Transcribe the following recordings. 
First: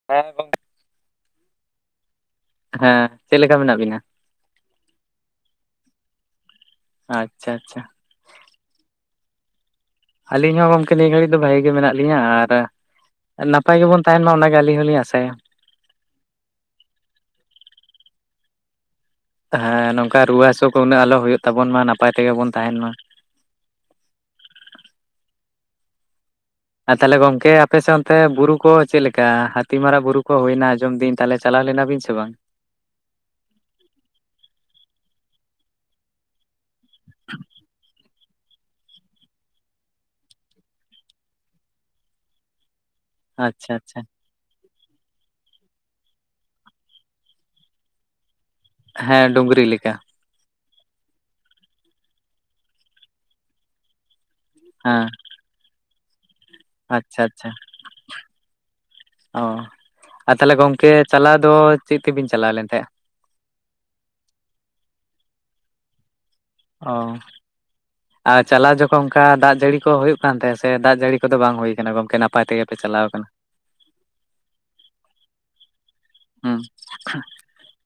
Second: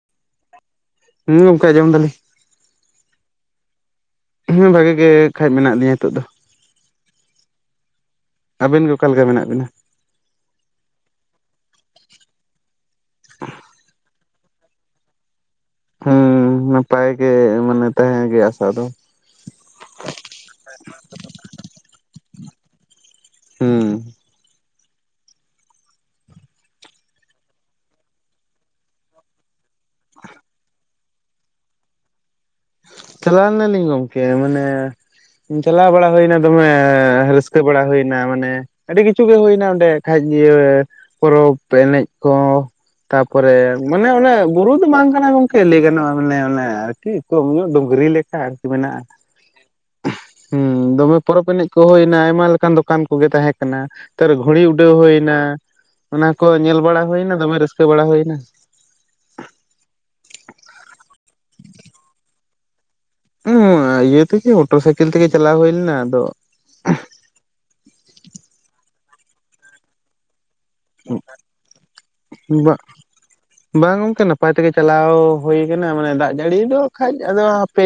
[unintelligible] ᱦᱩᱸ ᱜᱚᱢᱠᱮ ᱟᱡᱚᱢ ᱫᱟᱹᱞᱤᱧ᱾ ᱦᱮᱸ ᱪᱮᱫ ᱞᱮᱠᱟ ᱢᱮᱱᱟᱜ ᱵᱤᱱᱟ? ᱦᱩᱸ ᱵᱷᱟᱜᱤ ᱜᱮ ᱠᱷᱟᱡ ᱢᱮᱱᱟᱜ ᱞᱤᱧᱟ ᱱᱤᱛᱚᱜ ᱫᱚ᱾ ᱟᱪᱪᱷᱟ ᱟᱪᱪᱷᱟ᱾ ᱟᱹᱵᱤᱱ ᱜᱮ ᱚᱠᱟ ᱞᱮᱠᱟ ᱢᱮᱱᱟᱜ ᱵᱤᱱᱟ? ᱟᱹᱞᱤᱧ ᱦᱚᱸ ᱜᱚᱝᱠᱮ ᱱᱤᱭᱟᱹ ᱜᱷᱟᱹᱲᱤᱡ ᱫᱚ ᱵᱷᱟᱜᱤ ᱜᱮ ᱢᱮᱱᱟᱜ ᱞᱤᱧᱟ᱾ ᱟᱨ ᱱᱟᱯᱟᱭ ᱜᱮᱵᱚᱱ ᱛᱟᱦᱮᱱ ᱢᱟ ᱚᱱᱟᱜᱮ ᱟᱹᱞᱤᱧ ᱦᱚᱸᱞᱤᱧ ᱟᱥᱟᱭᱟ᱾ ᱦᱮᱸ ᱱᱟᱯᱟᱭ ᱜᱮ ᱢᱟᱱᱮ ᱛᱟᱦᱮᱸ ᱜᱮ ᱟᱥᱟ ᱫᱚ᱾ ᱦᱮᱸ ᱱᱚᱝᱠᱟ ᱨᱩᱣᱟᱹ ᱦᱟᱹᱥᱩ ᱠᱚ ᱩᱱᱟᱹᱜ ᱟᱞᱚ ᱦᱩᱭᱩᱜ ᱛᱟᱵᱚᱱ ᱢᱟ ᱱᱟᱯᱟᱭ ᱛᱮᱜᱮ ᱵᱚᱱ ᱛᱟᱦᱮᱱ ᱢᱟ᱾ ᱦᱩᱸ ᱟᱨ ᱛᱟᱦᱚᱞᱮ ᱜᱚᱝᱠᱮ ᱟᱯᱮ ᱥᱮᱫ ᱚᱱᱛᱮ ᱵᱩᱨᱩ ᱠᱚ ᱪᱮᱫ ᱞᱮᱠᱟ? ᱦᱟᱹᱛᱤ ᱢᱟᱨᱟᱜ ᱵᱩᱨᱩ ᱠᱚ ᱦᱩᱭᱱᱟ ᱟᱸᱡᱚᱢ ᱫᱤᱱ᱾ ᱛᱟᱦᱚᱞᱮ ᱪᱟᱞᱟᱣ ᱞᱮᱱᱟ ᱵᱤᱱ ᱥᱮ ᱵᱟᱝ? ᱪᱟᱞᱟᱣ ᱞᱮᱱᱟ ᱞᱤᱧ ᱜᱚᱢᱠᱮ, ᱢᱟᱱᱮ ᱪᱟᱞᱟᱣ ᱵᱟᱲᱟ ᱦᱩᱭᱱᱟ ᱫᱚᱢᱮ, ᱨᱟᱹᱥᱠᱟᱹ ᱵᱟᱲᱟ ᱦᱩᱭ ᱱᱟ ᱢᱟᱱᱮ ᱟᱹᱰᱤ ᱠᱤᱪᱷᱩ ᱜᱮ ᱦᱩᱭᱱᱟ ᱚᱸᱰᱮ ᱠᱷᱟᱡ ᱤᱭᱟᱹ ᱯᱚᱨᱚᱵᱽ ᱮᱱᱮᱡ ᱠᱚ᱾ ᱟᱪᱪᱷᱟ ᱛᱟᱯᱚᱨᱮ ᱟᱪᱪᱷᱟ ᱢᱟᱱᱮ ᱚᱱᱮ ᱵᱩᱨᱩ ᱫᱚ ᱵᱟᱝ ᱠᱟᱱᱟ ᱜᱚᱝᱠᱮ ᱞᱟᱹᱭ ᱜᱟᱱᱚᱜᱼᱟ ᱢᱟᱱᱮ ᱚᱱᱮ ᱟᱨᱠᱤ ᱠᱚᱢ ᱧᱚᱜ ᱰᱩᱝᱨᱤ ᱞᱮᱠᱟ ᱟᱨᱠᱤ ᱢᱮᱱᱟᱜᱼᱟ᱾ ᱦᱮᱸ ᱰᱩᱝᱨᱤ ᱞᱮᱠᱟ ᱦᱮᱸ ᱫᱚᱢᱮ ᱯᱚᱨᱚᱵᱽ ᱮᱱᱮᱡ ᱠᱚ ᱦᱩᱭᱱᱟ ᱟᱭᱢᱟ ᱞᱮᱠᱟᱱ ᱫᱚᱠᱟᱱ ᱠᱚᱜᱮ ᱛᱟᱦᱮᱸ ᱠᱟᱱᱟ᱾ ᱱᱮᱛᱟᱨ ᱜᱷᱩᱲᱤ ᱩᱰᱟᱹᱣ ᱦᱮᱸ ᱦᱩᱭᱱᱟ ᱚᱱᱟ ᱠᱚ ᱧᱮᱞ ᱵᱟᱲᱟ ᱟᱪᱪᱷᱟ ᱦᱩᱭᱱᱟ ᱟᱪᱪᱷᱟ ᱫᱚᱢᱮ ᱨᱟᱹᱥᱠᱟᱹ ᱵᱟᱲᱟ ᱦᱩᱭᱱᱟ᱾ ᱚ, ᱟᱨ ᱛᱟᱦᱚᱞᱮ ᱜᱚᱝᱠᱮ ᱪᱟᱞᱟᱣ ᱫᱚ ᱪᱮᱫ ᱛᱮᱵᱤᱱ ᱪᱟᱞᱟᱣ ᱞᱮᱱ ᱛᱟᱦᱮᱸᱫ? ᱩ ᱻ ᱤᱭᱟᱹ ᱛᱮᱜᱮ ᱢᱚᱴᱚᱨ ᱥᱟᱭᱠᱮᱞ ᱛᱮᱜᱮ ᱪᱟᱞᱟᱣ ᱦᱩᱭ ᱞᱮᱱᱟ ᱟᱫᱚ᱾ ᱚ, ᱟᱨ ᱪᱟᱞᱟᱣ ᱡᱚᱠᱷᱚᱱ ᱚᱱᱠᱟ ᱫᱟᱜ ᱡᱟᱹᱲᱤ ᱠᱚ ᱦᱩᱭᱩᱜ ᱠᱟᱱ ᱛᱟᱦᱮ ᱥᱮ ᱫᱟᱜ ᱡᱟᱹᱲᱤ ᱠᱚᱫᱚ ᱵᱟᱝ ᱦᱩᱭ ᱠᱟᱱᱟ ᱜᱚᱝᱠᱮ ᱱᱟᱯᱟᱭ ᱛᱮᱜᱮ ᱯᱮ ᱪᱟᱞᱟᱣ ᱠᱟᱱᱟ᱾ ᱵᱟᱝ ᱜᱚᱝᱠᱮ ᱱᱟᱯᱟᱭ ᱛᱮᱜᱮ ᱪᱟᱞᱟᱣ ᱦᱩᱭ ᱟᱠᱟᱱᱟ ᱢᱟᱱᱮ ᱫᱟᱜ ᱡᱟᱹᱲᱤ ᱦᱩᱸ ᱫᱚ ᱠᱷᱟᱡ ᱟᱫᱚ ᱯᱮ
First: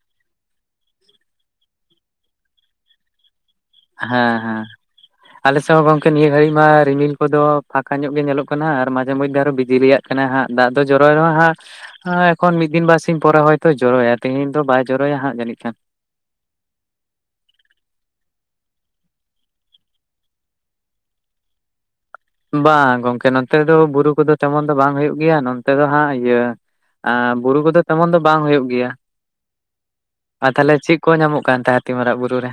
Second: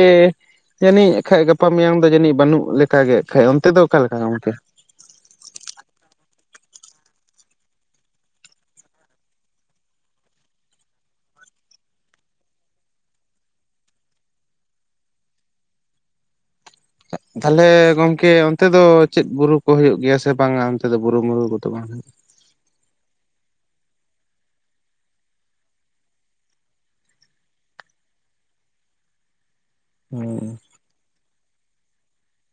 ᱡᱟᱹᱱᱤᱡ ᱠᱷᱟᱡ ᱜᱟᱯᱟ ᱢᱮᱭᱟᱝ ᱫᱚ ᱡᱟᱹᱱᱤᱡ ᱵᱟᱹᱱᱩᱜ ᱞᱮᱠᱟ ᱜᱮ ᱠᱷᱟᱡ ᱚᱱᱛᱮ ᱫᱚ ᱚᱠᱟᱞᱮᱠᱟ ᱦᱮᱸ ᱜᱚᱝᱠᱮ ᱦᱮᱸ [inaudible] ᱟᱞᱮ ᱥᱮᱫ ᱦᱚᱸ ᱜᱚᱝᱠᱮ ᱱᱤᱭᱟᱹ ᱜᱷᱟᱹᱲᱤᱡ ᱢᱟ ᱨᱤᱢᱤᱞ ᱠᱚᱫᱚ ᱯᱷᱟᱸᱠᱟ ᱧᱚᱜ ᱜᱮ ᱧᱮᱞᱚᱜ ᱠᱟᱱᱟ, ᱟᱨ ᱢᱟᱡᱷᱮ ᱢᱚᱫᱽᱫᱷᱮ ᱟᱨᱚ ᱵᱤᱡᱽ ᱞᱤᱭᱟᱜ ᱠᱟᱱᱟ ᱦᱟᱸᱜ ᱫᱟᱜ ᱫᱚ ᱡᱚᱨᱚᱭ ᱨᱮᱦᱚᱸ ᱦᱟᱸᱜ᱾ ᱮᱠᱷᱚᱱ ᱢᱤᱫ ᱫᱤᱱ ᱵᱟᱨ ᱥᱤᱧ ᱯᱚᱨᱮ ᱦᱚᱭᱛᱳ ᱡᱚᱨᱚᱭᱟ ᱛᱤᱦᱤᱧ ᱫᱚ ᱵᱟᱭ ᱡᱚᱨᱚᱭᱟ ᱦᱟᱸᱜ ᱡᱟᱹᱱᱤᱡ ᱠᱷᱟᱱ᱾ ᱛᱟᱦᱚᱞᱮ ᱜᱚᱝᱠᱮ ᱚᱱᱛᱮ ᱫᱚ ᱪᱮᱫ ᱵᱩᱨᱩ ᱠᱚ ᱦᱩᱭᱩᱜ ᱜᱮᱭᱟ ᱥᱮ ᱵᱟᱝᱟ ᱚᱱᱛᱮ ᱫᱚ ᱵᱩᱨᱩ ᱢᱩᱨᱩ ᱠᱚᱫᱚ ᱵᱟᱝ? ᱵᱟᱝ ᱜᱚᱝᱠᱮ ᱱᱚᱛᱮ ᱫᱚ ᱵᱩᱨᱩ ᱠᱚᱫᱚ ᱛᱮᱢᱚᱱ ᱫᱚ ᱵᱟᱝ ᱦᱩᱭᱩᱜ ᱜᱮᱭᱟ, ‌ᱱᱚᱱ ᱛᱮ ᱫᱚ ᱦᱟᱸᱜ ᱤᱭᱟᱹ ᱵᱩᱨᱩ ᱠᱚᱫᱚ ᱛᱮᱢᱚᱱ ᱫᱚ ᱵᱟᱝ ᱦᱩᱭᱩᱜ ᱜᱮᱭᱟ᱾ ᱦᱩᱸ ᱟᱨ ᱛᱟᱦᱞᱮ ᱪᱮᱫ ᱠᱚ ᱧᱟᱢᱚᱜ ᱠᱟᱱ ᱛᱟᱦᱮᱸ ᱦᱟᱹᱛᱤ ᱢᱟᱨᱟᱜ ᱵᱩᱨᱩ ᱨᱮ?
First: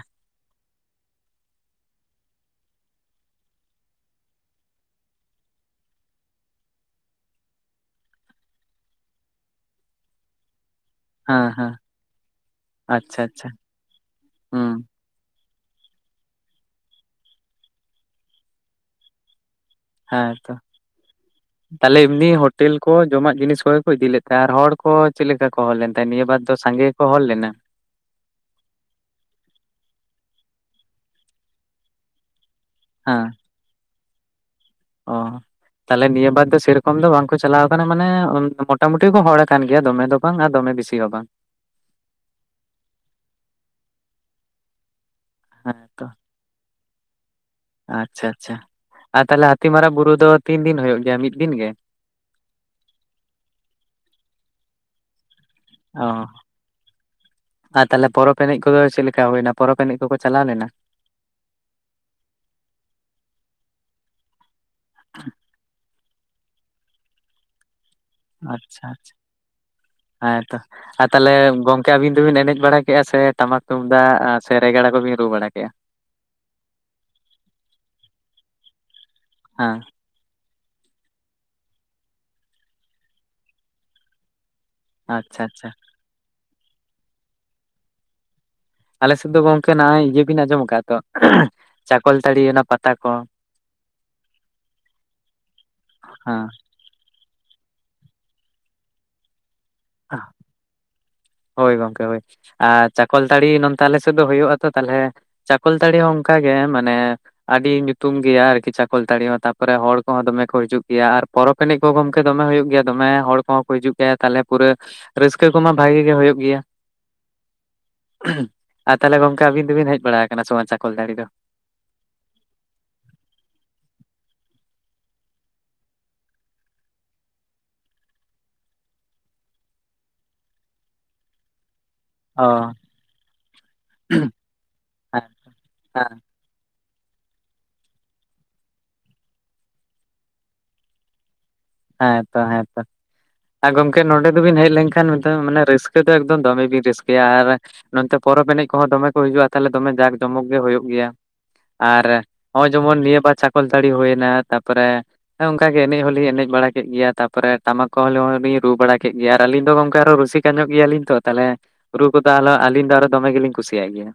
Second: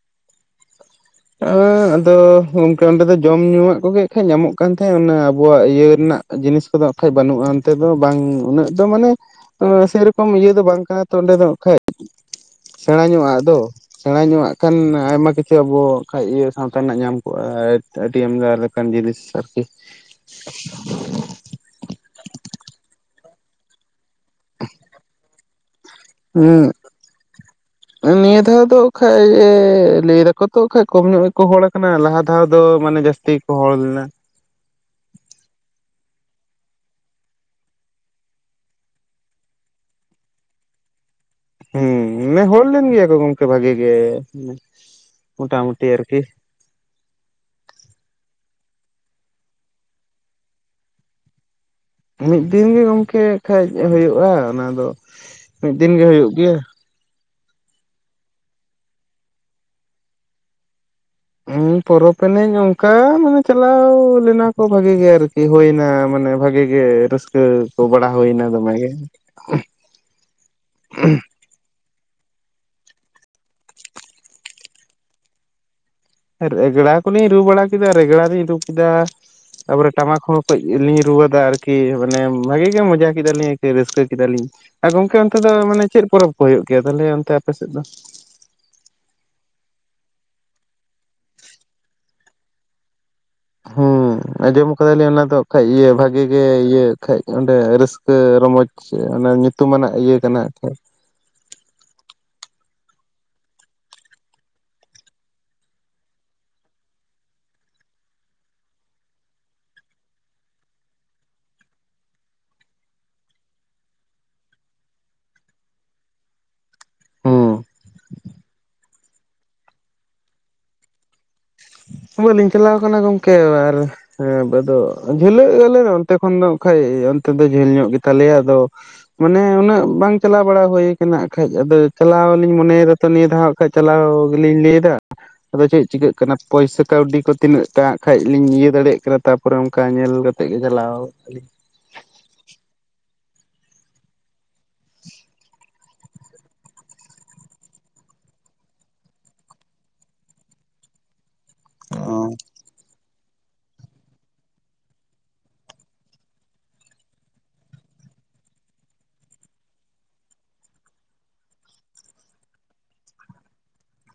ᱦᱮᱸ ᱟᱫᱚ ᱜᱚᱢᱠᱮ ᱚᱸᱰᱮ ᱫᱚ ᱡᱚᱢ ᱧᱩᱣᱟᱜ ᱠᱚᱜᱮ ᱠᱷᱟᱡ ᱧᱟᱢᱚᱜ ᱠᱟᱱ ᱛᱟᱦᱮᱸᱫ ᱚᱱᱟ ᱟᱵᱚᱣᱟᱜ ᱤᱭᱟᱹ ᱨᱮᱱᱟᱜ ᱡᱤᱱᱤᱥ ᱠᱚᱫᱚ ᱟᱠᱷᱟᱡ ᱵᱟᱹᱱᱩᱜᱼᱟ ᱚᱱᱛᱮ ᱫᱚ ᱵᱟᱝ ᱩᱱᱟᱹᱜ ᱫᱚ ᱢᱟᱱᱮ ᱥᱮ ᱨᱚᱠᱚᱢ ᱤᱭᱟᱹ ᱫᱚ ᱵᱟᱝ ᱠᱟᱱᱟ! ᱛᱚ ᱚᱸᱰᱮ ᱦᱮᱸ ᱫᱚ ᱦᱮᱸ ᱠᱷᱟᱡ ᱥᱮᱬᱟ ᱟᱪᱪᱷᱟ ᱧᱚᱜᱼᱟᱜ ᱟᱪᱪᱷᱟ ᱫᱚ ᱥᱮᱬᱟ ᱧᱚᱜᱼᱟᱜ ᱦᱩᱸ ᱠᱷᱟᱱ ᱟᱭᱢᱟ ᱠᱤᱪᱷᱩ ᱟᱵᱚ, ᱵᱟᱠᱷᱟᱡ ᱤᱭᱟᱹ ᱥᱟᱶᱛᱟ ᱨᱮᱱᱟᱜ ᱧᱟᱢ ᱠᱚᱜᱼᱟ ᱟᱹᱰᱤ ᱟᱢᱫᱟ ᱞᱮᱠᱟᱱ ᱡᱤᱱᱤᱥ ᱟᱨᱠᱤ᱾ ᱦᱮᱸᱛᱚ ᱛᱟᱦᱚᱞᱮ ᱮᱢᱱᱤ ᱦᱳᱴᱮᱞ ᱠᱚ ᱡᱚᱢᱟᱜ ᱡᱤᱱᱤᱥ ᱠᱚᱜ ᱠᱚ ᱤᱫᱤ ᱞᱮᱫ ᱛᱟᱦᱮᱸ? ᱟᱨ ᱦᱚᱲ ᱠᱚ ᱪᱮᱫ ᱞᱮᱠᱟ ᱠᱚ ᱦᱚᱲ ᱞᱮᱱ ᱛᱟᱦᱮᱸ ᱱᱤᱭᱟᱹ ᱵᱟᱨ ᱫᱚ ᱦᱩᱸ ᱥᱟᱸᱜᱮ ᱜᱮ ᱠᱚ ᱦᱚᱲ ᱞᱮᱱᱟ? ᱱᱤᱭᱟᱹ ᱫᱷᱟᱣ ᱫᱚ ᱠᱷᱟᱱ ᱞᱟᱹᱭ ᱫᱟᱠᱚ ᱛᱚ ᱠᱷᱟᱱ ᱠᱚᱢ ᱧᱚᱜ ᱜᱮ ᱠᱚ ᱦᱚᱲ ᱟᱠᱟᱱᱟ ᱞᱟᱦᱟ ᱫᱷᱟᱣ ᱫᱚ ᱢᱟᱱᱮ ᱡᱟᱹᱥᱛᱤ ᱜᱮ ᱠᱚ ᱦᱚᱲ ᱞᱮᱱᱟ᱾ ᱚᱻ ᱛᱟᱦᱚᱞᱮ ᱱᱤᱭᱟᱹ ᱵᱟᱨ ᱫᱚ ᱥᱮ ᱨᱚᱠᱚᱢ ᱫᱚ ᱵᱟᱝ ᱠᱚ ᱪᱟᱞᱟᱣ ᱟᱠᱟᱱᱟ ᱢᱟᱱᱮ ᱢᱚᱴᱟ ᱢᱩᱴᱤ ᱠᱚ ᱦᱚᱲ ᱠᱟᱱ ᱜᱮᱭᱟ ᱫᱚᱢᱮ ᱫᱚ ᱵᱟᱝᱼᱟ ᱫᱚᱢᱮ ᱵᱤᱥᱤ ᱦᱚᱸ ᱵᱟᱝ᱾ ᱦᱮᱸ ᱢᱟᱱᱮ ᱦᱚᱲ ᱞᱮᱱ ᱜᱮᱭᱟ ᱠᱚ ᱜᱚᱝᱠᱮ ᱵᱷᱟᱜᱤ ᱜᱮ ᱢᱚᱴᱟ ᱦᱮᱸ ᱢᱩᱴᱤ ᱛᱚ ᱟᱨᱠᱤ᱾ ᱟᱪᱪᱷᱟ ᱟᱪᱪᱷᱟ ᱟᱨ ᱛᱟᱦᱚᱞᱮ ᱦᱟᱹᱛᱤ ᱢᱟᱨᱟᱜ ᱵᱩᱨᱩ ᱫᱚ ᱛᱤᱱ ᱫᱤᱱ ᱦᱩᱭᱩᱜ ᱜᱮᱭᱟ ᱢᱤᱫ ᱫᱤᱱ ᱜᱮ? ᱢᱤᱫ ᱫᱤᱱ ᱜᱤ ᱜᱚᱝᱠᱮ ᱠᱷᱟᱡ ᱦᱳᱭᱳᱼᱟ ᱚᱱᱟ ᱫᱚ ᱢᱤᱫ ᱫᱤᱱ ᱜᱮ ᱚ ᱦᱳᱭᱳᱜ ᱜᱮᱭᱟ᱾ ᱟᱨ ᱛᱟᱦᱚᱞᱮ ᱯᱚᱨᱚᱵᱽ ᱮᱱᱮᱡ ᱠᱚᱫᱚ ᱪᱮᱫ ᱞᱮᱠᱟ ᱦᱩᱭᱱᱟ ᱯᱚᱨᱚᱵᱽ ᱮᱱᱮᱡ ᱠᱚᱠᱚ ᱪᱟᱞᱟᱣ ᱞᱮᱱᱟ? ᱦᱩᱸ ᱯᱚᱨᱚᱵᱽ ᱮᱱᱮᱡ ᱚᱱᱠᱟ ᱢᱟᱱᱮ ᱪᱟᱞᱟᱣ ᱞᱮᱱᱟ ᱵᱷᱟᱜᱤ ᱜᱮ ᱟᱨᱠᱤ ᱦᱩᱭᱱᱟ ᱢᱟᱱᱮ ᱵᱷᱟᱜᱤ ᱜᱮ ᱨᱟᱹᱥᱠᱟᱹ ᱠᱚ ᱵᱟᱲᱟ ᱦᱩᱭᱱᱟ᱾ ᱫᱚᱢᱮ ᱟᱪᱪᱷᱟ ᱜᱮ ᱟᱪᱪᱷᱟ ᱦᱮᱸᱛᱚ ᱟᱨ ᱛᱟᱦᱚᱞᱮ ᱜᱚᱢᱠᱮ ᱪᱤᱠᱟᱹ ᱟᱹᱵᱤᱱ ᱫᱚᱵᱤᱱ ᱮᱱᱮᱡ ᱵᱟᱲᱟ ᱠᱮᱫᱼᱟ, ᱥᱮ ᱴᱟᱢᱟᱠ ᱛᱩᱢᱫᱟᱜ ᱥᱮ ᱨᱮᱜᱟᱲᱲᱟ ᱠᱚᱵᱤᱱ ᱨᱩ ᱵᱟᱲᱟ ᱠᱮᱫᱼᱟ᱾ ᱨᱮᱜᱽᱲᱟ ᱠᱚᱞᱤᱧ ᱨᱩ ᱵᱟᱲᱟ ᱠᱮᱫᱟ, ᱨᱮᱜᱽᱲᱟ ᱨᱤᱧ ᱨᱩ ᱠᱮᱫᱟ ᱦᱮᱸ ᱛᱟᱯᱚᱨᱮ ᱴᱟᱢᱟᱠ ᱦᱚᱸ ᱠᱟᱹᱡ ᱞᱤᱧ ᱨᱩᱣᱟᱹᱫᱟ ᱟᱨᱠᱤ ᱢᱟᱱᱮ ᱵᱷᱟᱜᱤ ᱜᱮ ᱢᱚᱡᱟ ᱠᱮᱫᱟᱞᱤᱧ ᱟᱨᱠᱤ ᱨᱟᱹᱥᱠᱟᱹ ᱠᱮᱫᱟᱞᱤᱧ᱾ ᱦᱮᱸ ᱜᱚᱝᱠᱮ ᱚᱱᱛᱮ ᱟᱪᱪᱷᱟ ᱫᱚ ᱟᱪᱪᱷᱟ ᱢᱟᱱᱮ ᱪᱮᱫ ᱯᱚᱨᱚᱵᱽ ᱠᱚ ᱦᱩᱭᱩᱜ ᱜᱮᱭᱟ ᱛᱟᱦᱚᱞᱮ ᱚᱱᱛᱮ ᱟᱯᱮ ᱥᱮᱫ ᱫᱚ? ᱟᱞᱮ ᱥᱮᱫ ᱫᱚ ᱜᱚᱝᱠᱮ ᱱᱚᱜᱼᱚᱭ ᱤᱭᱟᱹ ᱵᱤᱱ ᱟᱸᱡᱚᱢ ᱟᱠᱟᱫᱼᱟ ᱛᱚ, ᱪᱟᱠᱚᱞᱛᱟᱹᱲᱤ ᱚᱱᱟ ᱯᱟᱛᱟ ᱠᱚ᱾ ᱦᱩᱸ ᱟᱸᱡᱚᱢ ᱠᱟᱫᱟᱞᱤᱧ ᱚᱱᱟ ᱫᱚ ᱠᱷᱟᱡ ᱤᱭᱟᱹ ᱵᱷᱟᱜᱤ ᱜᱮ ᱦᱮᱸ ᱤᱭᱟᱹ᱾ ᱠᱷᱟᱡ ᱚᱸᱰᱮ ᱨᱟᱹᱥᱠᱟᱹ ᱨᱚᱢᱚᱡᱽ ᱚᱱᱟ ᱧᱩᱛᱩᱢᱟᱱᱟᱜ ᱤᱭᱟᱹ ᱠᱟᱱᱟ᱾ ᱦᱳᱭ ᱜᱚᱝᱠᱮ ᱦᱳᱭ ᱟᱨ ᱪᱟᱠᱚᱞᱛᱟᱹᱲᱤ ᱱᱛᱮ ᱟᱞᱮ ᱥᱮᱫ ᱫᱚ ᱦᱩᱭᱩᱜ- ᱟ ᱛᱚ ᱛᱟᱦᱚᱞᱮ ᱪᱟᱠᱚᱞᱛᱟᱹᱲᱤ ᱦᱚᱸ ᱚᱱᱠᱟᱟᱜ ᱜᱮ ᱢᱟᱱᱮ᱾ ᱟᱹᱰᱤ ᱧᱩᱛᱩᱢ ᱜᱮᱭᱟ ᱟᱨᱠᱤ ᱪᱟᱠᱚᱞᱛᱟᱲᱤ ᱦᱚᱸ ᱛᱟᱯᱚᱨᱮ ᱦᱚᱲ ᱠᱚᱦᱚᱸ ᱫᱚᱢᱮ ᱠᱚ ᱦᱤᱡᱩᱜ ᱜᱮᱭᱟ ᱟᱨ ᱯᱚᱨᱚᱵᱽ ᱤᱱᱟᱹ ᱠᱚ ᱜᱚᱝᱠᱮ ᱫᱚᱢᱮ ᱦᱩᱭᱩᱜ ᱜᱮᱭᱟ ᱫᱚᱢᱮ ᱦᱚᱲ ᱠᱚᱦᱚᱸ ᱠᱚ ᱦᱤᱡᱩᱜ ᱜᱮᱭᱟ ᱛᱟᱦᱞᱮ ᱯᱩᱨᱟᱹ ᱨᱟᱹᱥᱠᱟᱹ ᱠᱚᱢᱟ ᱵᱷᱟᱜᱤ᱾ ᱦᱳᱭᱳᱜ ᱜᱮᱭᱟ᱾ ᱦᱮᱸ ᱟᱨ ᱛᱟᱦᱚᱞᱮ ᱜᱚᱝᱠᱮ ᱟᱹᱵᱤᱱ ᱫᱚᱵᱤᱱ ᱦᱮᱡ ᱵᱟᱲᱟ ᱟᱠᱟᱱᱟ ᱥᱢᱟᱱ ᱪᱟᱠᱚᱞ ᱫᱟᱲᱮ ᱫᱚ? ᱵᱟᱹᱞᱤᱧ ᱪᱟᱞᱟᱣ ᱟᱠᱟᱱᱟ ᱜᱚᱢᱠᱮ ᱟᱨ ᱦᱮᱸ ᱵᱟ ᱫᱚ ᱡᱷᱟᱹᱞᱟᱹᱜ ᱟᱞᱮ ᱚᱱᱛᱮ ᱠᱷᱚᱱ ᱫᱚ ᱠᱷᱟᱭ ᱚᱱᱛᱮ ᱫᱚ ᱡᱷᱟᱹᱞ ᱧᱚᱜ ᱜᱮᱛᱟᱞᱮᱭᱟ ᱟᱫᱚ᱾ ᱢᱟᱱᱮ ᱩᱱᱟᱹᱜ ᱵᱟᱝ ᱪᱟᱞᱟᱣ ᱵᱟᱲᱟ ᱦᱩᱭ ᱠᱟᱱᱟ ᱠᱷᱟᱭ ᱟᱫᱚ᱾ ᱪᱟᱞᱟᱣ ᱚ ᱞᱤᱧ ᱢᱚᱱᱮᱭᱮᱫᱟ ᱛᱚ ᱱᱤᱭᱟᱹ ᱫᱷᱟᱣᱜ ᱠᱷᱟᱭ ᱪᱟᱞᱟᱣ ᱜᱮᱞᱤᱧ ᱞᱟᱹᱭᱮᱫᱟ ᱦᱮᱸ ᱟᱫᱚ ᱪᱮᱫ ᱦᱮᱸ ᱪᱤᱠᱟᱹᱜ ᱠᱟᱱᱟ᱾ ᱯᱚᱭᱥᱟ ᱠᱟᱹᱣᱰᱤ ᱠᱚ ᱛᱤᱱᱟᱹᱜ ᱴᱟᱜ ᱠᱷᱟᱭ ᱞᱤᱧ ᱤᱭᱟᱹ ᱫᱟᱲᱮᱭᱟᱜ ᱠᱟᱱᱟ ᱛᱟᱯᱚᱨᱮ ᱚᱱᱠᱟ ᱧᱮᱞ ᱠᱟᱛᱮ ᱜᱮ ᱪᱟᱞᱟᱣ ᱟᱹᱞᱤᱧ᱾ ᱦᱮᱸᱛᱚ ᱦᱮᱸᱛᱚ᱾ ᱟᱨ ᱜᱚᱢᱠᱮ ᱱᱚᱰᱮ ᱫᱚᱵᱤᱱ ᱦᱮᱡ ᱞᱮᱱᱠᱷᱟᱱ ᱢᱟᱱᱮ ᱨᱟᱹᱥᱠᱟᱹ ᱫᱚ ᱮᱠᱫᱚᱢ ᱫᱚᱢᱮ ᱵᱤᱱ ᱨᱟᱹᱥᱠᱟᱹᱭᱟ ᱟᱨ ᱱᱚᱛᱮ ᱯᱚᱨᱚᱵᱽ ᱮᱱᱮᱡ ᱠᱚᱦᱚᱸ ᱫᱚᱢᱮ ᱠᱚ ᱦᱤᱡᱩᱜᱼᱟ ᱛᱟᱦᱞᱮ ᱫᱚᱢᱮ ᱡᱟᱸᱠ ᱡᱚᱢᱚᱠ ᱜᱮ ᱦᱩᱭᱩᱜ ᱜᱮᱭᱟ ᱟᱨ ᱚ ᱱᱚᱜᱚᱭ ᱡᱮᱢᱚᱱ ᱱᱤᱭᱟᱹ ᱵᱟᱨ᱾ ᱪᱷᱟᱠᱚᱞᱛᱹᱲᱤ ᱦᱩᱭᱱᱟ ᱛᱟᱯᱚᱨᱮ ᱚᱱᱠᱟ ᱜᱮ ᱮᱱᱮᱡ ᱦᱚᱸᱞᱤᱧ ᱮᱱᱮᱡ ᱵᱟᱲᱟ ᱠᱮᱫ ᱜᱮᱭᱟ ᱛᱟᱨᱯᱚᱨᱮ ᱴᱟᱢᱟᱠ ᱠᱚᱦᱤᱧ ᱨᱩ ᱵᱟᱲᱟ ᱠᱮᱫ ᱜᱮᱭᱟ ᱟᱨ ᱟᱹᱞᱤᱧ ᱫᱚ ᱜᱚᱝᱠᱮ ᱟᱨᱚ ᱨᱩᱥᱤᱠᱠᱟ ᱧᱚᱜ ᱜᱮᱭᱟᱞᱤᱧ ᱛᱚ ᱛᱟᱦᱚᱞᱮ᱾ ᱨᱩ ᱠᱚᱫᱚ ᱟᱞᱚ ᱟᱹᱞᱤᱧ ᱫᱚ ᱟᱨᱚ ᱫᱚᱢᱮ ᱜᱮᱞᱤᱧ ᱠᱩᱥᱤᱭᱟᱜ ᱜᱮᱭᱟ᱾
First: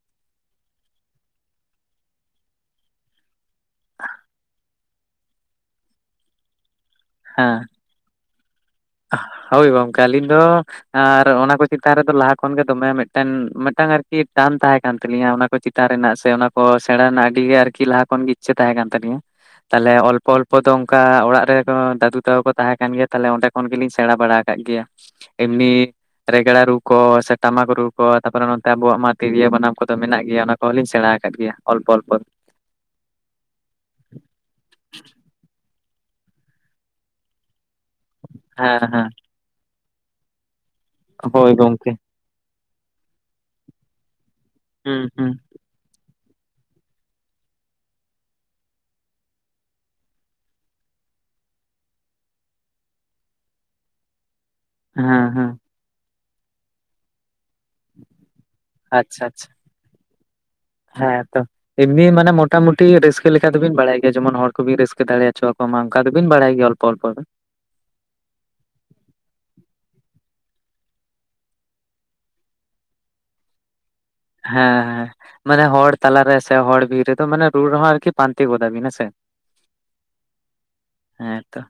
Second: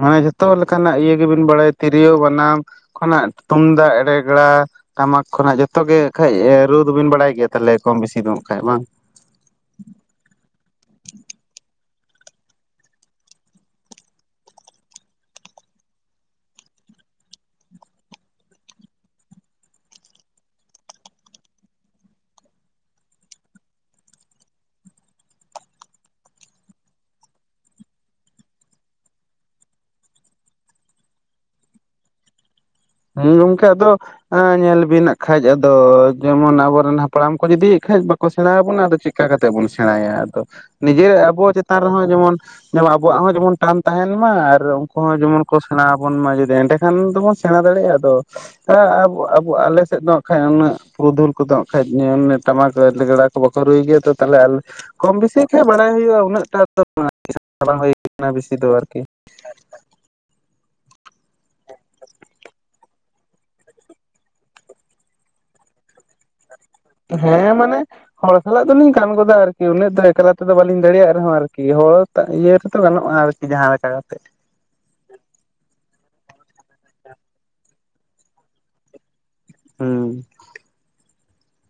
ᱢᱟᱱᱮ ᱡᱚᱛᱚ ᱞᱮᱠᱟᱱᱟᱜ ᱤᱭᱟᱹ ᱜᱮᱵᱤᱱ ᱵᱟᱲᱟᱭᱟ ᱛᱤᱨᱭᱳ, ᱵᱟᱱᱟᱢ, ᱠᱷᱚᱱᱟᱜ ᱛᱩᱢᱫᱟᱜ, ᱨᱮᱜᱽᱲᱟ, ᱴᱟᱢᱟᱠ ᱠᱷᱚᱱᱟᱜ ᱡᱚᱛᱚ ᱜᱮ ᱠᱷᱟᱡ ᱨᱩ ᱫᱚᱵᱤᱱ ᱵᱟᱲᱟᱭ ᱜᱮᱭᱟ ᱦᱮᱸ ᱛᱟᱦᱚᱞᱮ, ᱠᱚᱢ ᱵᱤᱥᱤ ᱨᱩᱜ ᱠᱷᱟᱱ ᱵᱟᱝ? ᱦᱳᱭ ᱜᱚᱢᱠᱮ ᱟᱹᱞᱤ ᱫᱚ ᱟᱨ ᱚᱱᱟᱠᱚ ᱪᱮᱛᱟᱱ ᱨᱮᱫᱚ ᱞᱟᱦᱟ ᱠᱷᱚᱱᱜᱮ ᱫᱚᱢᱮ ᱢᱤᱫᱴᱮᱱ ᱢᱤᱫᱴᱟᱝ ᱟᱨᱠᱤ ᱴᱟᱱ ᱛᱟᱦᱮᱸ ᱠᱟᱱ ᱛᱟᱞᱤᱧᱟ ᱚᱱᱟ ᱠᱚ ᱪᱮ ᱪᱮᱛᱟᱱ ᱨᱮᱱᱟᱜ ᱥᱮ ᱚᱱᱟ ᱠᱚ ᱥᱮᱬᱟ ᱨᱮᱱᱟᱜ ᱟᱹᱰᱤ ᱜᱮ ᱟᱨᱠᱤ ᱞᱟᱦᱟ ᱠᱷᱚᱱ ᱜᱮ ᱤᱪᱪᱷᱟᱹ ᱛᱟᱦᱮᱸ ᱠᱟᱱ ᱛᱟᱞᱤᱧᱟ᱾ ᱛᱟᱦᱚᱞᱮ ᱚᱞᱯᱚ ᱚᱞᱯᱚ ᱫᱚ ᱚᱱᱠᱟ ᱚᱲᱟᱜ ᱨᱮ ᱫᱟᱫᱩ ᱛᱟᱠᱚ ᱛᱟᱦᱮᱸ ᱠᱟᱱ ᱜᱮᱭᱟ᱾ ᱛᱟᱦᱮ ᱚᱸᱰᱮ ᱚᱱ ᱜᱮᱞᱤᱧ ᱥᱮᱬᱟ ᱵᱟᱲᱟ ᱟᱠᱟᱫ ᱜᱮᱭᱟ, ᱮᱢᱱᱤ ᱨᱮᱜᱽᱲᱟ ᱨᱩ ᱠᱚ, ᱥᱮ ᱴᱟᱢᱟᱠ ᱨᱩ ᱠᱚ, ᱛᱟᱯᱚᱨᱮ ᱱᱚᱛᱮ ᱟᱵᱚᱣᱟᱜ ᱢᱟ ᱛᱤᱨᱭᱳ, ᱵᱟᱱᱟᱢ, ᱠᱚᱫᱚ ᱢᱮᱱᱟᱜ ᱜᱮᱭᱟ ᱚᱱᱟ᱾ ᱦᱚ ᱞᱤᱧ ᱥᱮᱬᱟ ᱟᱠᱟᱫ ᱜᱮᱭᱟ ᱚᱞᱯᱚ ᱚᱞᱯᱚ᱾ ᱢᱩᱸ ᱜᱚᱢᱠᱮ ᱟᱫᱚ ᱧᱮᱞ ᱵᱤᱱ ᱱᱟᱜ ᱠᱷᱟᱡ ᱟᱫᱚ ᱡᱮᱢᱚᱱ ᱟᱵᱚᱨᱮᱱ ᱦᱟᱯᱲᱟᱢ ᱠᱚ ᱡᱩᱫᱤ ᱠᱷᱟᱡ ᱵᱟᱠᱚ ᱥᱮᱬᱟ ᱦᱮᱸ ᱟᱵᱚᱱᱟ ᱟᱫᱚ ᱦᱮᱸ ᱪᱮᱠᱟ ᱠᱟᱛᱮᱫ ᱵᱚᱱ ᱥᱮᱬᱟᱭᱟ, ᱟᱫᱚ ᱱᱤᱡᱮᱨ ᱟᱵᱚ ᱦᱳᱭ ᱪᱮᱛᱟᱱ ᱜᱚᱝᱠᱮ ᱨᱮᱦᱚᱸ ᱡᱮᱢᱚᱱ ᱡᱮᱢᱚᱱ ᱟᱵᱚᱣᱟᱜ ᱦᱚᱸ ᱡᱮᱢᱚᱱ ᱴᱟᱱ ᱛᱟᱦᱮᱱ ᱢᱟ ᱟᱨ ᱩᱱᱠᱩ ᱦᱩᱸ ᱦᱚᱸ ᱦᱩᱸ ᱡᱮᱢᱚᱱ ᱠᱚ ᱥᱮᱬᱟ ᱟᱵᱚᱱ ᱢᱟ ᱡᱩᱫᱤ ᱮᱸᱰᱮᱠᱷᱟᱱ ᱫᱚᱵᱚᱱ ᱥᱮᱬᱟ ᱫᱟᱲᱮᱭᱟᱜᱼᱟ, ᱟᱫᱚ ᱦᱮᱸ ᱟᱵᱚ ᱟᱞᱮ ᱥᱮᱫ ᱫᱚᱜ ᱠᱷᱟᱱᱡ ᱩᱱᱟᱹᱜ ᱯᱩᱨᱩᱫᱷᱩᱞ ᱠᱚᱫᱚ ᱠᱷᱟᱭ ᱴᱟᱢᱟᱠ ᱞᱮᱜᱽᱲᱟ ᱠᱚ ᱵᱟᱠᱚ ᱨᱩᱭ ᱜᱮᱭᱟ ᱛᱚ ᱛᱟᱦᱚᱞᱮ ᱟᱞ ᱠᱚᱢ ᱦᱮᱸ ᱵᱮᱥᱤ ᱦᱮᱸ ᱠᱷᱟᱱᱡ ᱵᱟᱲᱟᱭ ᱦᱩᱭᱩᱜᱼᱟ, ᱩᱱᱟᱹᱜᱴᱟ ᱫᱚ ᱵᱟᱝ ᱵᱟᱝ ᱦᱩᱭ ᱠᱟᱱᱟ ᱵᱮᱥᱤ ᱫᱚ ᱟᱨᱠᱤ᱾ ᱟᱪᱪᱷᱟ ᱟᱪᱪᱷᱟ ᱦᱮᱸ ᱛᱚ᱾ ᱮᱢᱱᱤ ᱢᱟᱱᱮ ᱢᱚᱴᱟᱢᱩᱴᱤ ᱨᱟᱹᱥᱠᱟᱹ ᱞᱮᱠᱟ ᱫᱚᱵᱤᱱ ᱵᱟᱲᱟᱭ ᱜᱮᱭᱟ ᱡᱮᱢᱚᱱ ᱦᱚᱲ ᱠᱚᱵᱤᱱ ᱨᱟᱹᱠᱟᱹ ᱫᱟᱲᱮᱚᱪᱚᱣᱟ ᱢᱟ ᱚᱱᱠᱟ ᱫᱚᱵᱤᱱ ᱵᱟᱲᱟᱭ ᱜᱮᱭᱟ ᱚᱞᱯᱚ᱾ ᱚᱞᱯᱚ ᱫᱚ ᱦᱮᱸ ᱢᱟᱱᱮ ᱦᱚᱲ ᱥᱟᱞᱟᱜ ᱫᱚᱞᱤᱧ ᱜᱟᱱ ᱜᱚᱫᱟ ᱟᱨᱠᱤ ᱩᱱᱟᱹᱜ ᱫᱚ ᱮᱠᱞᱟ ᱛᱮᱫᱚ ᱵᱟᱹᱞᱤᱧ ᱫᱟᱲᱮᱭᱟᱜ ᱨᱮᱦᱚᱸ ᱟᱨᱠᱤ, ᱦᱚᱲ ᱤᱭᱟᱹ ᱨᱮᱛᱚ ᱜᱟᱱᱚᱜᱼᱟ ᱟᱨᱠᱤ ᱡᱟᱦᱟᱸ ᱞᱮᱠᱟ ᱠᱟᱛᱮᱫ᱾ ᱦᱮᱸ ᱦᱮᱸ ᱢᱟᱱᱮ ᱦᱚᱲ ᱛᱟᱞᱟᱨᱮ ᱥᱮ ᱦᱚᱲ ᱵᱤᱨ ᱨᱮᱫᱚ ᱢᱟᱱᱮ ᱨᱩ ᱨᱮᱦᱚᱸ ᱟᱨᱠᱤ ᱯᱟᱱᱛᱮ ᱜᱚᱫᱟ ᱵᱤᱱ ᱦᱮᱸᱥᱮ? ᱦᱩᱸ᱾ ᱦᱮᱸᱛᱚ᱾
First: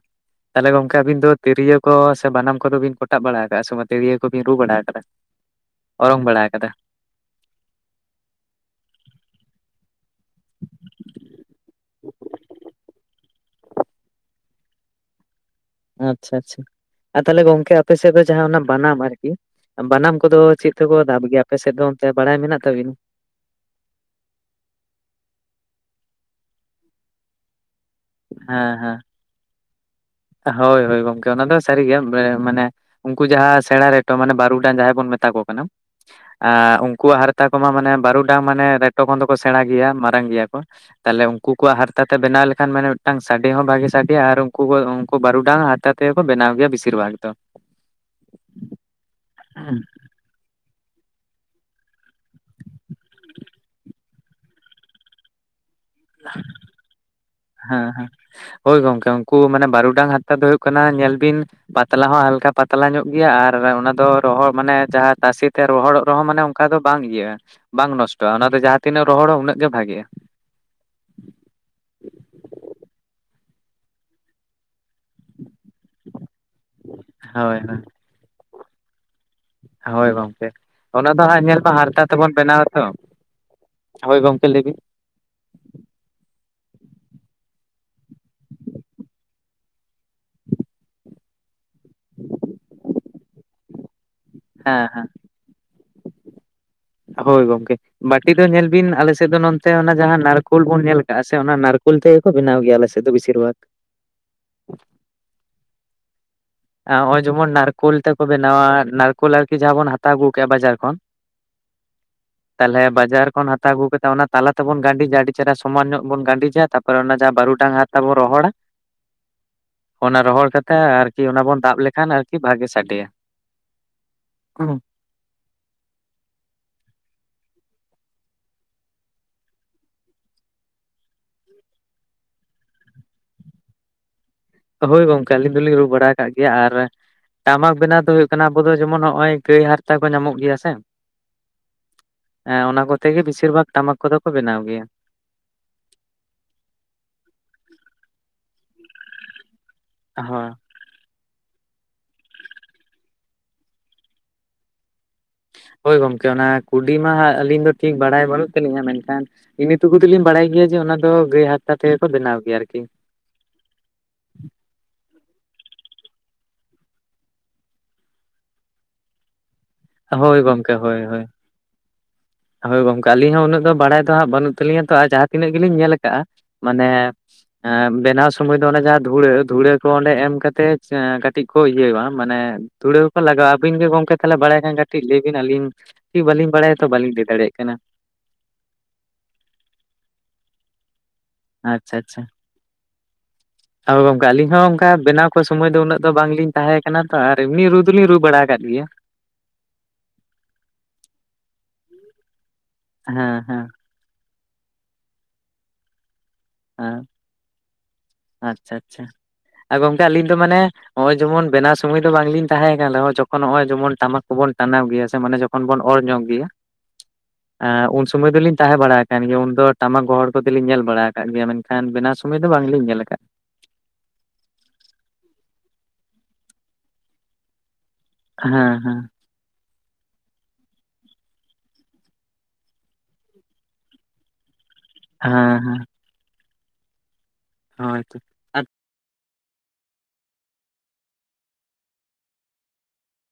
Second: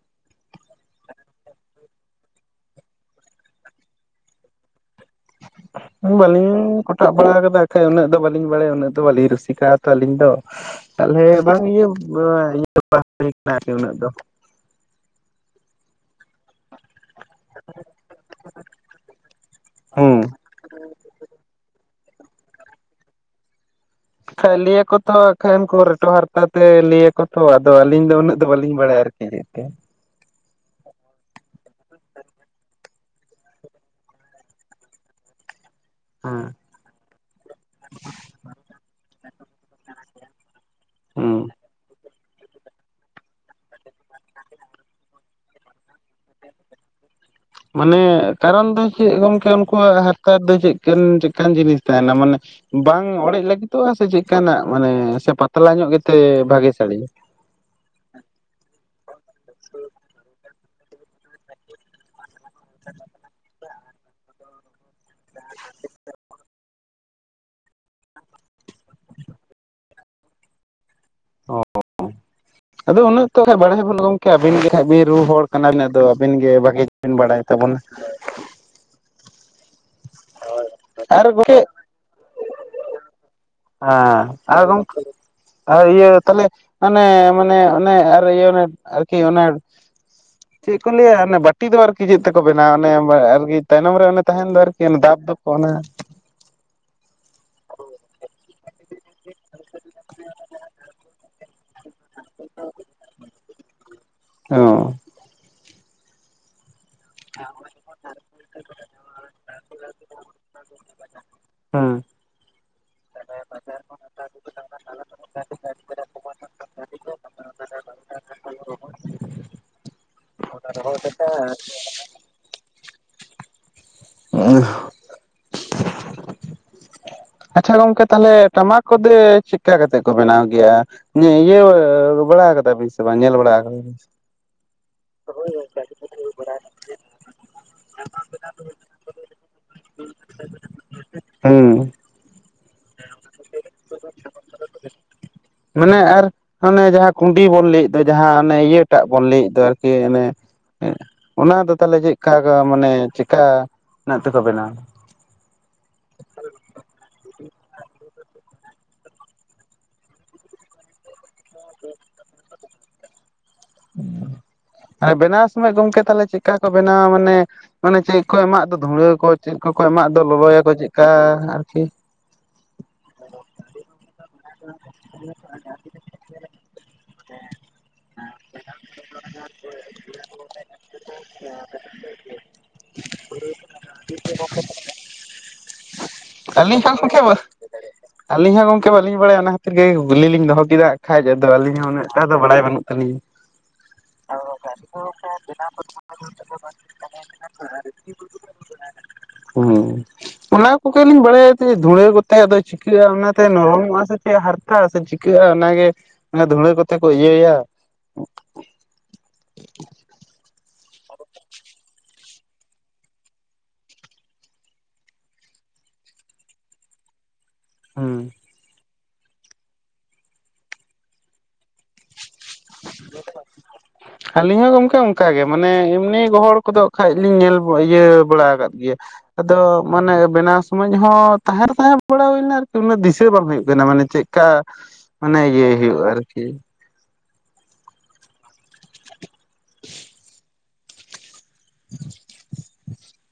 ᱛᱟᱦᱚᱞᱮ ᱜᱚᱢᱠᱮ ᱟᱵᱤᱱ ᱫᱚ ᱛᱤᱨᱭᱳ ᱠᱚ ᱥᱮ ᱵᱟᱱᱟᱢ ᱠᱚᱫᱚ ᱵᱤᱱ ᱠᱚᱴᱟᱜ ᱵᱟᱲᱟ ᱟᱠᱟᱫᱟᱼᱟ, ᱥᱮ ᱵᱟᱝ ᱛᱤᱨᱭᱳ ᱠᱚᱵᱤᱱ ᱨᱩ ᱵᱟᱲᱟ ᱟᱠᱟᱫᱟ? ᱚᱨᱚᱝ ᱵᱟᱲᱟ ᱵᱟᱞᱤᱧ ᱟᱠᱟᱫᱟ ᱠᱚᱴᱟᱵ ᱵᱟᱲᱟ ᱠᱟᱫᱟ ᱵᱟᱠᱷᱟᱡ ᱩᱱᱟᱹᱜ ᱫᱚ ᱵᱟᱹᱞᱤᱧ ᱵᱟᱲᱟᱭᱟ ᱩᱱᱟᱹᱜ ᱫᱚ ᱵᱟᱹᱞᱤᱧ ᱨᱩᱥᱤᱠᱟᱜ-ᱟ ᱛᱚ ᱟᱹᱞᱤᱧ ᱫᱚ, ᱛᱟᱦᱚᱞᱮ ᱵᱟᱝ ᱤᱭᱟᱹ ᱤᱭᱟᱹᱵᱟᱝ ᱦᱩᱭ ᱠᱟᱱᱟ ᱟᱨᱠᱤ ᱩᱱᱟᱹᱜ ᱫᱚ᱾ ᱟᱪᱼᱪᱷᱟ ᱟᱪᱼᱪᱷᱟ ᱟᱨ ᱛᱟᱦᱚᱞᱮ ᱜᱚᱝᱠᱮ ᱟᱯᱮᱥᱮᱫ ᱫᱚ ᱡᱟᱦᱟᱸ ᱚᱱᱟ ᱵᱟᱱᱟᱢ ᱟᱨᱠᱤ, ᱵᱟᱱᱟᱢ ᱦᱩᱸ ᱠᱚᱫᱚ ᱪᱮᱫ ᱡᱷᱚᱛᱚ ᱠᱚ ᱫᱟᱵ ᱜᱮᱭᱟ ᱟᱯᱮᱥᱮᱫ ᱫᱚ ᱚᱱᱛᱮ ᱵᱟᱲᱟᱭ ᱢᱮᱱᱟᱜ ᱛᱟᱵᱤᱱᱟ? ᱠᱟᱛᱷᱟᱡ ᱞᱟᱹᱭᱟᱠᱚ ᱛᱚ ᱮᱠᱷᱟᱱ ᱠᱚ ᱨᱮᱴᱚ ᱦᱟᱨᱛᱟ ᱛᱮ ᱞᱟᱹᱭᱟᱠᱚ ᱛᱚ ᱟᱫᱚ ᱟᱹᱞᱤᱧ ᱫᱚ ᱩᱱᱟᱹᱜ ᱫᱚ ᱦᱮᱸ ᱵᱟᱹᱞᱤᱧ ᱵᱟᱲᱟᱭᱟ ᱦᱮᱸ ᱟᱨᱠᱤ, ᱦᱤᱡᱩᱜ ᱛᱮ ᱦᱳᱭ ᱦᱳᱭ ᱜᱚᱝᱠᱮ ᱚᱱᱟ ᱫᱚ ᱥᱟᱹᱨᱤ ᱜᱮᱭᱟ, ᱢᱟᱱᱮ ᱩᱱᱠᱩ ᱡᱟᱦᱟᱸ ᱥᱮᱬᱟ ᱨᱮᱴᱚ ᱢᱟᱱᱮ ᱵᱟᱨᱩᱰᱟᱝ ᱡᱟᱦᱟᱸᱭ ᱵᱚᱱ ᱢᱮᱛᱟ ᱠᱚ ᱠᱟᱱᱟ, ᱦᱮᱸ ᱩᱱᱠᱩᱣᱟ ᱟᱨ ᱢᱮᱛᱟ ᱠᱚᱢᱟ ᱢᱟᱱᱮ ᱵᱟᱨᱩ ᱰᱟᱝ ᱢᱟᱱᱮ ᱨᱮᱴᱚ ᱠᱷᱚᱱ ᱫᱚᱠᱚ ᱥᱮᱬᱟ ᱜᱮᱭᱟ ᱢᱟᱨᱟᱝ ᱜᱮᱭᱟ ᱠᱚ᱾ ᱛᱟᱦᱚᱞᱮ ᱦᱩᱸ ᱩᱱᱠᱩ ᱠᱚᱣᱟᱜ ᱦᱟᱨᱛᱟ ᱛᱮ ᱵᱮᱱᱟᱣ ᱞᱮᱠᱷᱟᱱ ᱢᱟᱱᱮ ᱢᱤᱫᱴᱟᱝ ᱥᱟᱰᱮ ᱦᱚᱸ ᱵᱷᱟᱜᱤ ᱥᱟᱰᱮᱭᱟ ᱟᱨ ᱩᱱᱠᱩ ᱩᱱᱠᱩ ᱵᱟᱨᱩᱰᱟᱝ ᱦᱟᱨᱛᱟ ᱛᱮᱠᱚ ᱵᱮᱱᱟᱣ ᱜᱮᱭᱟ ᱵᱮᱥᱤᱨ ᱵᱷᱟᱜᱽ ᱫᱚ᱾ ᱢᱟᱱᱮ ᱠᱟᱨᱚᱱ ᱫᱚ ᱪᱮᱫ ᱜᱚᱝᱠᱮ ᱦᱮᱸ ᱩᱱᱠᱩᱣᱟᱜ ᱛᱮᱫ ᱫᱚ ᱪᱮᱫᱠᱟᱱ ᱪᱮᱫᱠᱟᱱ ᱡᱤᱱᱤᱥ ᱛᱟᱦᱮᱱᱟ ᱢᱟᱱᱮ ᱵᱟᱝ ᱚᱲᱮᱡ ᱞᱟᱹᱜᱤᱫᱚᱜ-ᱟ, ᱥᱮ ᱪᱮᱫᱠᱟᱱᱟᱜ ᱢᱟᱱᱮ ᱥᱮ ᱯᱟᱛᱞᱟ ᱧᱚᱜ ᱜᱮᱛᱮ ᱵᱷᱟᱜᱤ ᱥᱟᱹᱲᱮᱭᱟ? ᱦᱮᱸ ᱦᱮᱸ ᱦᱳᱭ ᱜᱚᱝᱠᱮ ᱩᱱᱠᱩ ᱢᱟᱱᱮ ᱵᱟᱨᱩᱰᱟᱝ ᱦᱟᱨᱛᱟ ᱫᱚ ᱦᱩᱭᱩᱜ ᱠᱟᱱᱟ ᱧᱮᱞ ᱵᱤᱱ ᱯᱟᱛᱞᱟ ᱦᱚᱸ ᱦᱟᱞᱠᱟ ᱯᱟᱛᱞᱟ ᱧᱚᱜ ᱜᱮᱭᱟ, ᱟᱨ ᱚᱱᱟᱫᱚ ᱨᱚᱦᱚᱲ ᱢᱟᱱᱮ ᱡᱟᱦᱟᱸ ᱛᱟᱥᱮᱛᱮ ᱨᱚᱦᱚᱲᱚᱜ ᱨᱮᱦᱚᱸ ᱢᱟᱱᱮ ᱚᱱᱠᱟ ᱫᱚ ᱵᱟᱝ ᱤᱭᱟᱹᱜ-ᱟ ᱵᱟᱝ ᱱᱚᱥᱴᱚᱜ-ᱟ, ᱚᱱᱟ ᱫᱚ ᱡᱟᱦᱟᱸ ᱛᱤᱱᱟᱹᱜ ᱨᱚᱦᱚᱲᱟ ᱩᱱᱟᱹᱜ ᱜᱮ ᱵᱷᱟᱜᱤᱜ-ᱟ᱾ ᱚ ᱚ ᱟᱫᱚ ᱩᱱᱟᱹᱜ ᱛᱚ ᱦᱟᱸ ᱵᱟᱲᱟᱭ ᱵᱟᱹᱱᱩᱜ ᱜᱚᱢᱠᱮ ᱟᱹᱵᱤᱱ ᱜᱮ ᱦᱟᱸᱜ ᱵᱤᱱ ᱨᱩ ᱦᱚᱲ ᱠᱟᱱᱟ ᱩᱱᱚᱜ ᱫᱚ ᱟᱹᱵᱤᱱ ᱜᱮ ᱵᱷᱟᱹᱜᱤ ᱵᱤᱱ ᱵᱟᱲᱟᱭ ᱦᱳᱭ ᱛᱟᱵᱚᱱᱟ᱾ ᱦᱳᱭ ᱦᱳᱭ ᱜᱚᱢᱠᱮ ᱚᱱᱟ ᱫᱚ ᱟᱨ ᱦᱟᱸᱜ ᱜᱚᱝᱠᱮ ᱧᱮᱞ ᱢᱟ ᱦᱟᱨᱛᱟ ᱛᱮᱵᱚᱱ ᱵᱮᱱᱟᱣᱟ ᱛᱚ᱾ ᱦᱳᱭ ᱦᱟᱸ ᱜᱚᱝᱠᱮ ᱞᱟᱹᱭ ᱟᱨ ᱵᱤᱱ ᱜᱚᱢᱠᱮ ᱟᱨ ᱤᱭᱟᱹ ᱛᱟᱦᱚᱞᱮ ᱚᱱᱮ ᱢᱟᱱᱮ ᱚᱱᱮ ᱟᱨ ᱤᱭᱟᱹ ᱟᱨᱠᱤ ᱚᱱᱟ ᱪᱮᱫ ᱠᱚ ᱞᱟᱹᱭᱟ ᱵᱟᱹᱴᱤ ᱫᱚ ᱟᱨᱠᱤ ᱪᱮᱫ ᱛᱮᱠᱚ ᱵᱮᱱᱟᱣᱟ? ᱚᱱᱮ ᱟᱨᱠᱤ ᱛᱟᱭᱱᱚᱢ ᱨᱮ ᱛᱟᱦᱮᱱ ᱫᱚ ᱟᱨᱠᱤ ᱦᱮᱸ ᱫᱟᱵ ᱫᱚᱠᱚ ᱚᱱᱮ ᱦᱳᱭ ᱜᱚᱝᱠᱮ ᱵᱟᱴᱤ ᱫᱚ ᱧᱮᱞ ᱵᱤᱱ ᱟᱞᱮᱥᱮᱫ ᱫᱚ ᱱᱚᱛᱮ ᱚᱱᱟ ᱡᱟᱦᱟᱸ ᱱᱟᱨᱠᱳᱞ ᱵᱚᱱ ᱧᱮᱞ ᱟᱠᱟᱜ-ᱟ ᱥᱮ ᱚᱱᱟ ᱱᱟᱨᱠᱳ ᱩᱞ ᱛᱮᱜᱮᱠᱚ ᱵᱮᱱᱟᱣ ᱜᱮᱭᱟ ᱟᱞᱮᱥᱮᱫ ᱫᱚ ᱵᱤᱥᱤᱨ ᱵᱷᱟᱜᱽ᱾ ᱚᱸ᱾ ᱱᱚᱜ ᱚᱭ ᱡᱮᱢᱚᱱ ᱱᱟᱨᱠᱳᱞ ᱛᱮᱠᱚ ᱵᱮᱱᱟᱣᱟ, ᱱᱟᱨᱠᱳᱞ ᱟᱨᱠᱤ ᱡᱟᱦᱟᱸ ᱵᱚᱱ ᱦᱟᱛᱟᱣ ᱟᱹᱜᱩ ᱠᱮᱫ-ᱟ ᱵᱟᱡᱟᱨ ᱠᱷᱚᱱ, ᱦᱩᱸ᱾ ᱛᱟᱦᱚᱞᱮ ᱵᱟᱡᱟᱨ ᱠᱷᱚᱱ ᱦᱟᱛᱟᱣ ᱟᱹᱜᱩ ᱠᱟᱛᱮ ᱚᱱᱟ ᱛᱟᱞᱟ ᱛᱮᱵᱚᱱ ᱜᱟᱺᱰᱤᱡᱟ ᱟᱹᱰᱤ ᱪᱮᱦᱨᱟ ᱥᱩ ᱥᱚᱢᱟᱱ ᱧᱚᱜ ᱵᱚᱱ ᱜᱟᱺᱰᱤᱡᱟ, ᱛᱟᱯᱚᱨᱮ ᱚᱱᱟ ᱡᱟᱦᱟᱸ ᱵᱟᱨᱩ ᱰᱟᱝ ᱦᱟᱨᱛᱟ ᱵᱚᱱ ᱨᱚᱦᱚᱲᱟ, ᱚᱱᱟ ᱨᱚᱦᱚᱲ ᱠᱟᱛᱮ ᱟᱨᱠᱤ ᱚᱱᱟ ᱵᱚᱱ ᱫᱟᱵ ᱞᱮᱠᱷᱟᱱ ᱟᱨᱠᱤ ᱵᱷᱟᱜᱮ ᱥᱟᱰᱮᱭᱟ ᱚ [inaudible] ᱟᱪᱪᱷᱟ ᱜᱚᱝᱠᱮ ᱛᱟᱦᱚᱞᱮ ᱴᱟᱢᱟᱠ ᱠᱚᱫᱚ ᱪᱮᱫᱠᱟ ᱠᱟᱛᱮᱫ ᱠᱚ ᱵᱮᱱᱟᱣ ᱜᱮᱭᱟ. ᱩᱱᱤ ᱤᱭᱟᱹ ᱵᱟᱲᱟ ᱠᱟᱫᱟ ᱵᱤᱥ ᱵᱟᱝ ᱧᱮᱞ ᱵᱟᱲᱟ ᱠᱟᱫᱟ ᱦᱳᱭ ᱜᱚᱝᱠᱮ ᱟᱹᱞᱤᱧ ᱫᱚᱞᱤᱧ ᱨᱩ ᱵᱟᱲᱟ ᱟᱠᱟᱫ ᱜᱮᱭᱟ ᱟᱨ ᱴᱟᱢᱟᱠ ᱵᱮᱱᱟᱣ ᱫᱚ ᱦᱩᱭᱩᱜ ᱠᱟᱱᱟ ᱟᱵᱚ ᱫᱚ ᱡᱮᱢᱚᱱ ᱱᱚᱜᱚᱭ ᱜᱟᱹᱭ ᱦᱟᱨᱛᱟ ᱠᱚ ᱧᱟᱢᱚᱜ ᱜᱮᱭᱟ ᱥᱮ ᱦᱩᱸ ᱦᱮᱸ ᱚᱱᱟ ᱠᱚᱛᱮ ᱜᱮ ᱵᱮᱥᱤᱨ ᱵᱷᱟᱜᱽ ᱴᱟᱢᱟᱠ ᱠᱚᱫᱚ ᱠᱚ ᱵᱮᱱᱟᱣ ᱜᱮᱭᱟ ᱢᱟᱱᱮ ᱟᱨ ᱚᱱᱮ ᱡᱟᱦᱟᱸ ᱠᱩᱸᱰᱤ ᱵᱚᱱ ᱞᱟᱹᱭᱮᱫ ᱫᱚ ᱡᱟᱦᱟᱸ ᱚᱱᱮ ᱤᱭᱟᱹᱴᱟᱜ ᱵᱚᱱ ᱞᱟᱹᱭᱮᱫ ᱫᱚ [inaudible] ᱚᱱᱮ ᱦᱮ ᱦᱳᱭ ᱚᱱᱟ ᱫᱚ ᱛᱟᱦᱚᱞᱮ ᱪᱮᱫᱠᱟ ᱢᱟᱱᱮ ᱪᱮᱠᱟᱱᱟᱜ ᱛᱮᱠᱚ ᱵᱮᱱᱟᱣᱟ ᱦᱳᱭ ᱜᱚᱢᱠᱮ ᱚᱱᱟ ᱠᱩᱰᱤ ᱢᱟ ᱦᱟᱸᱜ ᱟᱹᱞᱤᱧ ᱫᱚ ᱴᱷᱤᱠ ᱵᱟᱲᱟᱭ ᱵᱟᱹᱱᱩᱜ ᱛᱟᱹᱞᱤᱧᱟ ᱢᱮᱱᱠᱷᱟᱱ ᱤᱱᱮᱴᱩᱠᱩ ᱛᱮᱞᱤᱧ ᱵᱟᱲᱟᱭ ᱜᱮᱭᱟ ᱡᱮ ᱚᱱᱟ ᱫᱚ ᱜᱟᱹᱭ ᱦᱟᱨᱛᱟ ᱛᱮᱜᱮ ᱠᱚ ᱵᱮᱱᱟᱣ ᱜᱮᱭᱟ ᱟᱨᱠᱤ᱾ [inaudible] ᱵᱮᱱᱟᱣ ᱥᱚᱢᱚᱭ ᱜᱚᱝᱠᱮ ᱛᱟᱦᱚᱞᱮ ᱪᱮᱫᱠᱟ ᱠᱚ ᱵᱮᱱᱟᱣᱟ ᱢᱟᱱᱮ ᱢᱟᱱᱮ ᱪᱮᱫ ᱠᱚ ᱮᱢᱟᱜ ᱫᱚ ᱫᱷᱩᱲᱟᱹ ᱠᱚ ᱪᱮᱫ ᱠᱚᱠᱚ ᱮᱢᱟᱜ ᱫᱚ ᱦᱳᱭ ᱞᱚᱵᱚᱭᱟᱠᱚ ᱜᱚᱝᱠᱮ ᱪᱮᱫᱠᱟ ᱦᱳᱭ ᱦᱳᱭ ᱟᱨᱠᱤ ᱦᱳᱭ ᱜᱚᱝᱠ ᱟᱞᱤᱧ ᱦᱚᱸ ᱩᱱᱟᱹᱜ ᱫᱚ ᱵᱟᱲᱟᱭ ᱫᱚᱦᱟᱜ ᱵᱟᱹᱱᱩᱜ ᱛᱟᱞᱤᱧᱟ ᱛᱚ ᱟᱨ ᱡᱟᱦᱟᱸ ᱛᱤᱱᱟᱹᱜ ᱜᱮᱞᱤᱧ ᱧᱮᱞ ᱟᱠᱟᱜ-ᱟ ᱢᱟᱱᱮ [unintelligible] ᱵᱮᱨ ᱯᱷᱟᱥᱴ ᱥᱚᱢᱚᱭ ᱫᱚ ᱚᱱᱮ ᱡᱟᱦᱟᱸ ᱫᱷᱩᱲᱟᱹ ᱫᱷᱩᱲᱟᱹ ᱠᱚ ᱚᱸᱰᱮ ᱮᱢ ᱠᱟᱛᱮᱪ ᱠᱟᱹᱴᱤᱡ ᱠᱚ ᱤᱭᱟᱹ-ᱣᱟ ᱢᱟᱱᱮ- ᱛᱩᱲᱟᱹ ᱦᱚᱠᱚ ᱞᱟᱜᱟᱣᱼᱟ ᱟᱵᱤᱱ ᱜᱮ ᱜᱚᱝᱠᱮ ᱛᱟᱦᱞᱮ ᱵᱟᱲᱟᱭ- ᱦᱮᱸ ᱜᱟᱴᱤᱡ ᱞᱟᱹᱭ ᱵᱤᱱ ᱟᱹᱞᱤᱧ ᱠᱤ ᱵᱟᱹᱞᱤᱧ ᱟᱹᱞᱤᱧ ᱵᱟᱲᱟᱭᱟᱛᱷᱚ ᱦᱚᱸ ᱵᱟᱹᱞᱤᱧ ᱜᱚᱝᱠᱮ ᱞᱟᱹᱭ ᱫᱟᱲᱮᱭᱟᱜ ᱠᱟᱱᱟ᱾ ᱟᱹᱞᱤᱧ ᱦᱚᱸ ᱜᱚᱝᱠᱮ ᱵᱟᱹᱞᱤᱧ ᱵᱟᱲᱟᱭᱟ ᱚᱱᱟ ᱠᱷᱟᱹᱛᱤᱨ ᱜᱮ ᱜᱩᱞᱞᱤᱞᱤᱧ ᱫᱚᱦᱚ ᱠᱮᱫᱟ ᱟᱠᱷᱟᱡ ᱫᱚ ᱟᱹᱞᱤᱧ ᱦᱚᱸ ᱩᱱᱟᱹᱜᱴᱟ ᱫᱚ ᱵᱟᱲᱟᱭ ᱵᱟᱹᱱᱩᱜ᱾ ᱟᱞᱤᱧ- ᱟᱫᱚ ᱜᱚᱝᱠᱮ ᱟᱹᱞᱤᱧ ᱦᱚᱸ ᱚᱝᱠᱟ ᱵᱮᱱᱟᱣ ᱠᱚ ᱥᱚᱢᱚᱭ ᱫᱚ ᱩᱱᱟᱹᱜ ᱫᱚ ᱵᱟᱝᱞᱤᱧ ᱛᱟᱦᱮᱸ ᱠᱟᱱᱟ ᱛᱚ ᱟᱨ ᱮᱢᱱᱤ ᱨᱩ ᱫᱚᱞᱤᱧ ᱨᱩ ᱵᱟᱲᱟ ᱟᱠᱟᱫ ᱜᱮᱭᱟ᱾ ᱩᱸ ᱚᱱᱟ ᱠᱚᱜᱮᱞᱤᱧ ᱵᱟᱲᱟᱭᱟᱛᱮ ᱫᱷᱩᱲᱟᱹ ᱛᱮ ᱫᱚ ᱪᱤᱠᱟᱹᱜᱼᱟ ᱦᱮᱸ ᱚᱱᱟᱛᱮ ᱦᱮᱸ ᱱᱚᱨᱚᱢᱚᱜᱼᱟ ᱥᱮ ᱪᱮᱫ ᱦᱟᱨᱛᱟᱼᱟ ᱥᱮ ᱪᱤᱠᱟᱹᱜᱼᱟ ᱚᱱᱟᱜ ᱜᱮ ᱫᱷᱩᱲᱟᱹ ᱦᱮᱸ ᱠᱚᱛᱮ ᱠᱚ- ᱤᱭᱟᱹ ᱭᱟ᱾ [unintelligible] ᱟᱪᱪᱷᱟ ᱟᱪᱪᱷᱟ ᱟ ᱜᱚᱝᱠᱮ ᱟᱹᱞᱤᱧ ᱫᱚ ᱢᱟᱱᱮ- ᱚᱜᱼᱚᱭ ᱡᱮᱢᱚᱱ ᱵᱮᱱᱟ ᱥᱚᱢᱚᱭ ᱫᱚ ᱵᱟᱝᱞᱤᱧ ᱛᱟᱦᱮᱸ ᱠᱟᱱᱟ ᱨᱮᱦᱚ ᱡᱚᱠᱷᱚᱱ ᱚᱜᱼᱚᱭ ᱡᱮᱢᱚᱱ ᱴᱟᱢᱟᱠ ᱠᱚᱵᱚᱱ ᱴᱟᱱᱟᱣ ᱜᱮᱭᱟ ᱥᱮ ᱢᱟᱱᱮ ᱡᱚᱠ- ᱠᱷᱚᱱ ᱵᱚᱱ ᱚᱨ ᱧᱚᱜ ᱜᱮᱭᱟ᱾ [inaudible] ᱩᱱ ᱥᱚᱢᱚᱭ ᱦᱩᱸ ᱫᱚᱞᱤᱧ ᱛᱟᱦᱮᱸ ᱵᱟᱲᱟ ᱟᱠᱟᱱ ᱜᱮᱭᱟ ᱩᱱ ᱫᱚ ᱴᱟᱢᱟᱠ ᱜᱚᱦᱚᱲ ᱠᱚᱫᱞᱤᱧ ᱧᱮᱞ ᱵᱟᱲᱟ ᱟᱠᱟᱜ ᱜᱮᱭᱟ ᱢᱮᱱ- ᱠᱷᱟᱱ ᱵᱮᱱᱟᱣ ᱥᱚᱢᱚᱭ ᱫᱚ ᱵᱟᱝ ᱞᱤᱧ ᱧᱮᱞ ᱟᱠᱟ- ᱟᱹᱞᱤᱧ ᱦᱚᱸ ᱜᱚᱝᱠᱮ ᱚᱝᱠᱟ ᱜᱮ ᱢᱟᱱᱮ ᱮᱢᱱᱤ ᱜᱚᱦᱚᱲ ᱠᱚᱫᱚ ᱠᱷᱟᱡ ᱞᱤᱧ ᱧᱮᱞ ᱤᱭᱟᱹ- ᱵᱟᱲᱟ [unintelligible] ᱟᱠᱟᱫ ᱦᱮᱸ ᱜᱮᱭᱟ᱾ ᱦᱮᱸ ᱟᱫᱚ ᱢᱟᱱᱮ ᱵᱮᱱᱟᱣ ᱥᱚᱢᱚᱭ ᱦᱚᱸ ᱛᱟᱦᱮᱸ ᱛᱟᱦᱮᱸ ᱵᱟᱲᱟ ᱦᱩᱭᱱᱟ ᱟᱨᱠᱤ ᱩᱱᱟᱹᱜ ᱫᱤᱥᱟᱹ ᱵᱟᱝ ᱦᱩᱭᱩᱜ ᱠᱟᱱᱟ ᱢᱟᱱᱮ ᱪᱮᱫ- ᱠᱟ ᱢᱟᱱᱮ ᱦᱮᱸ ᱤᱭᱟᱹᱭ ᱦᱩᱭᱩᱜᱼᱟ ᱟᱨᱠᱤ᱾ ᱦᱳᱭ ᱛᱚ᱾ [inaudible]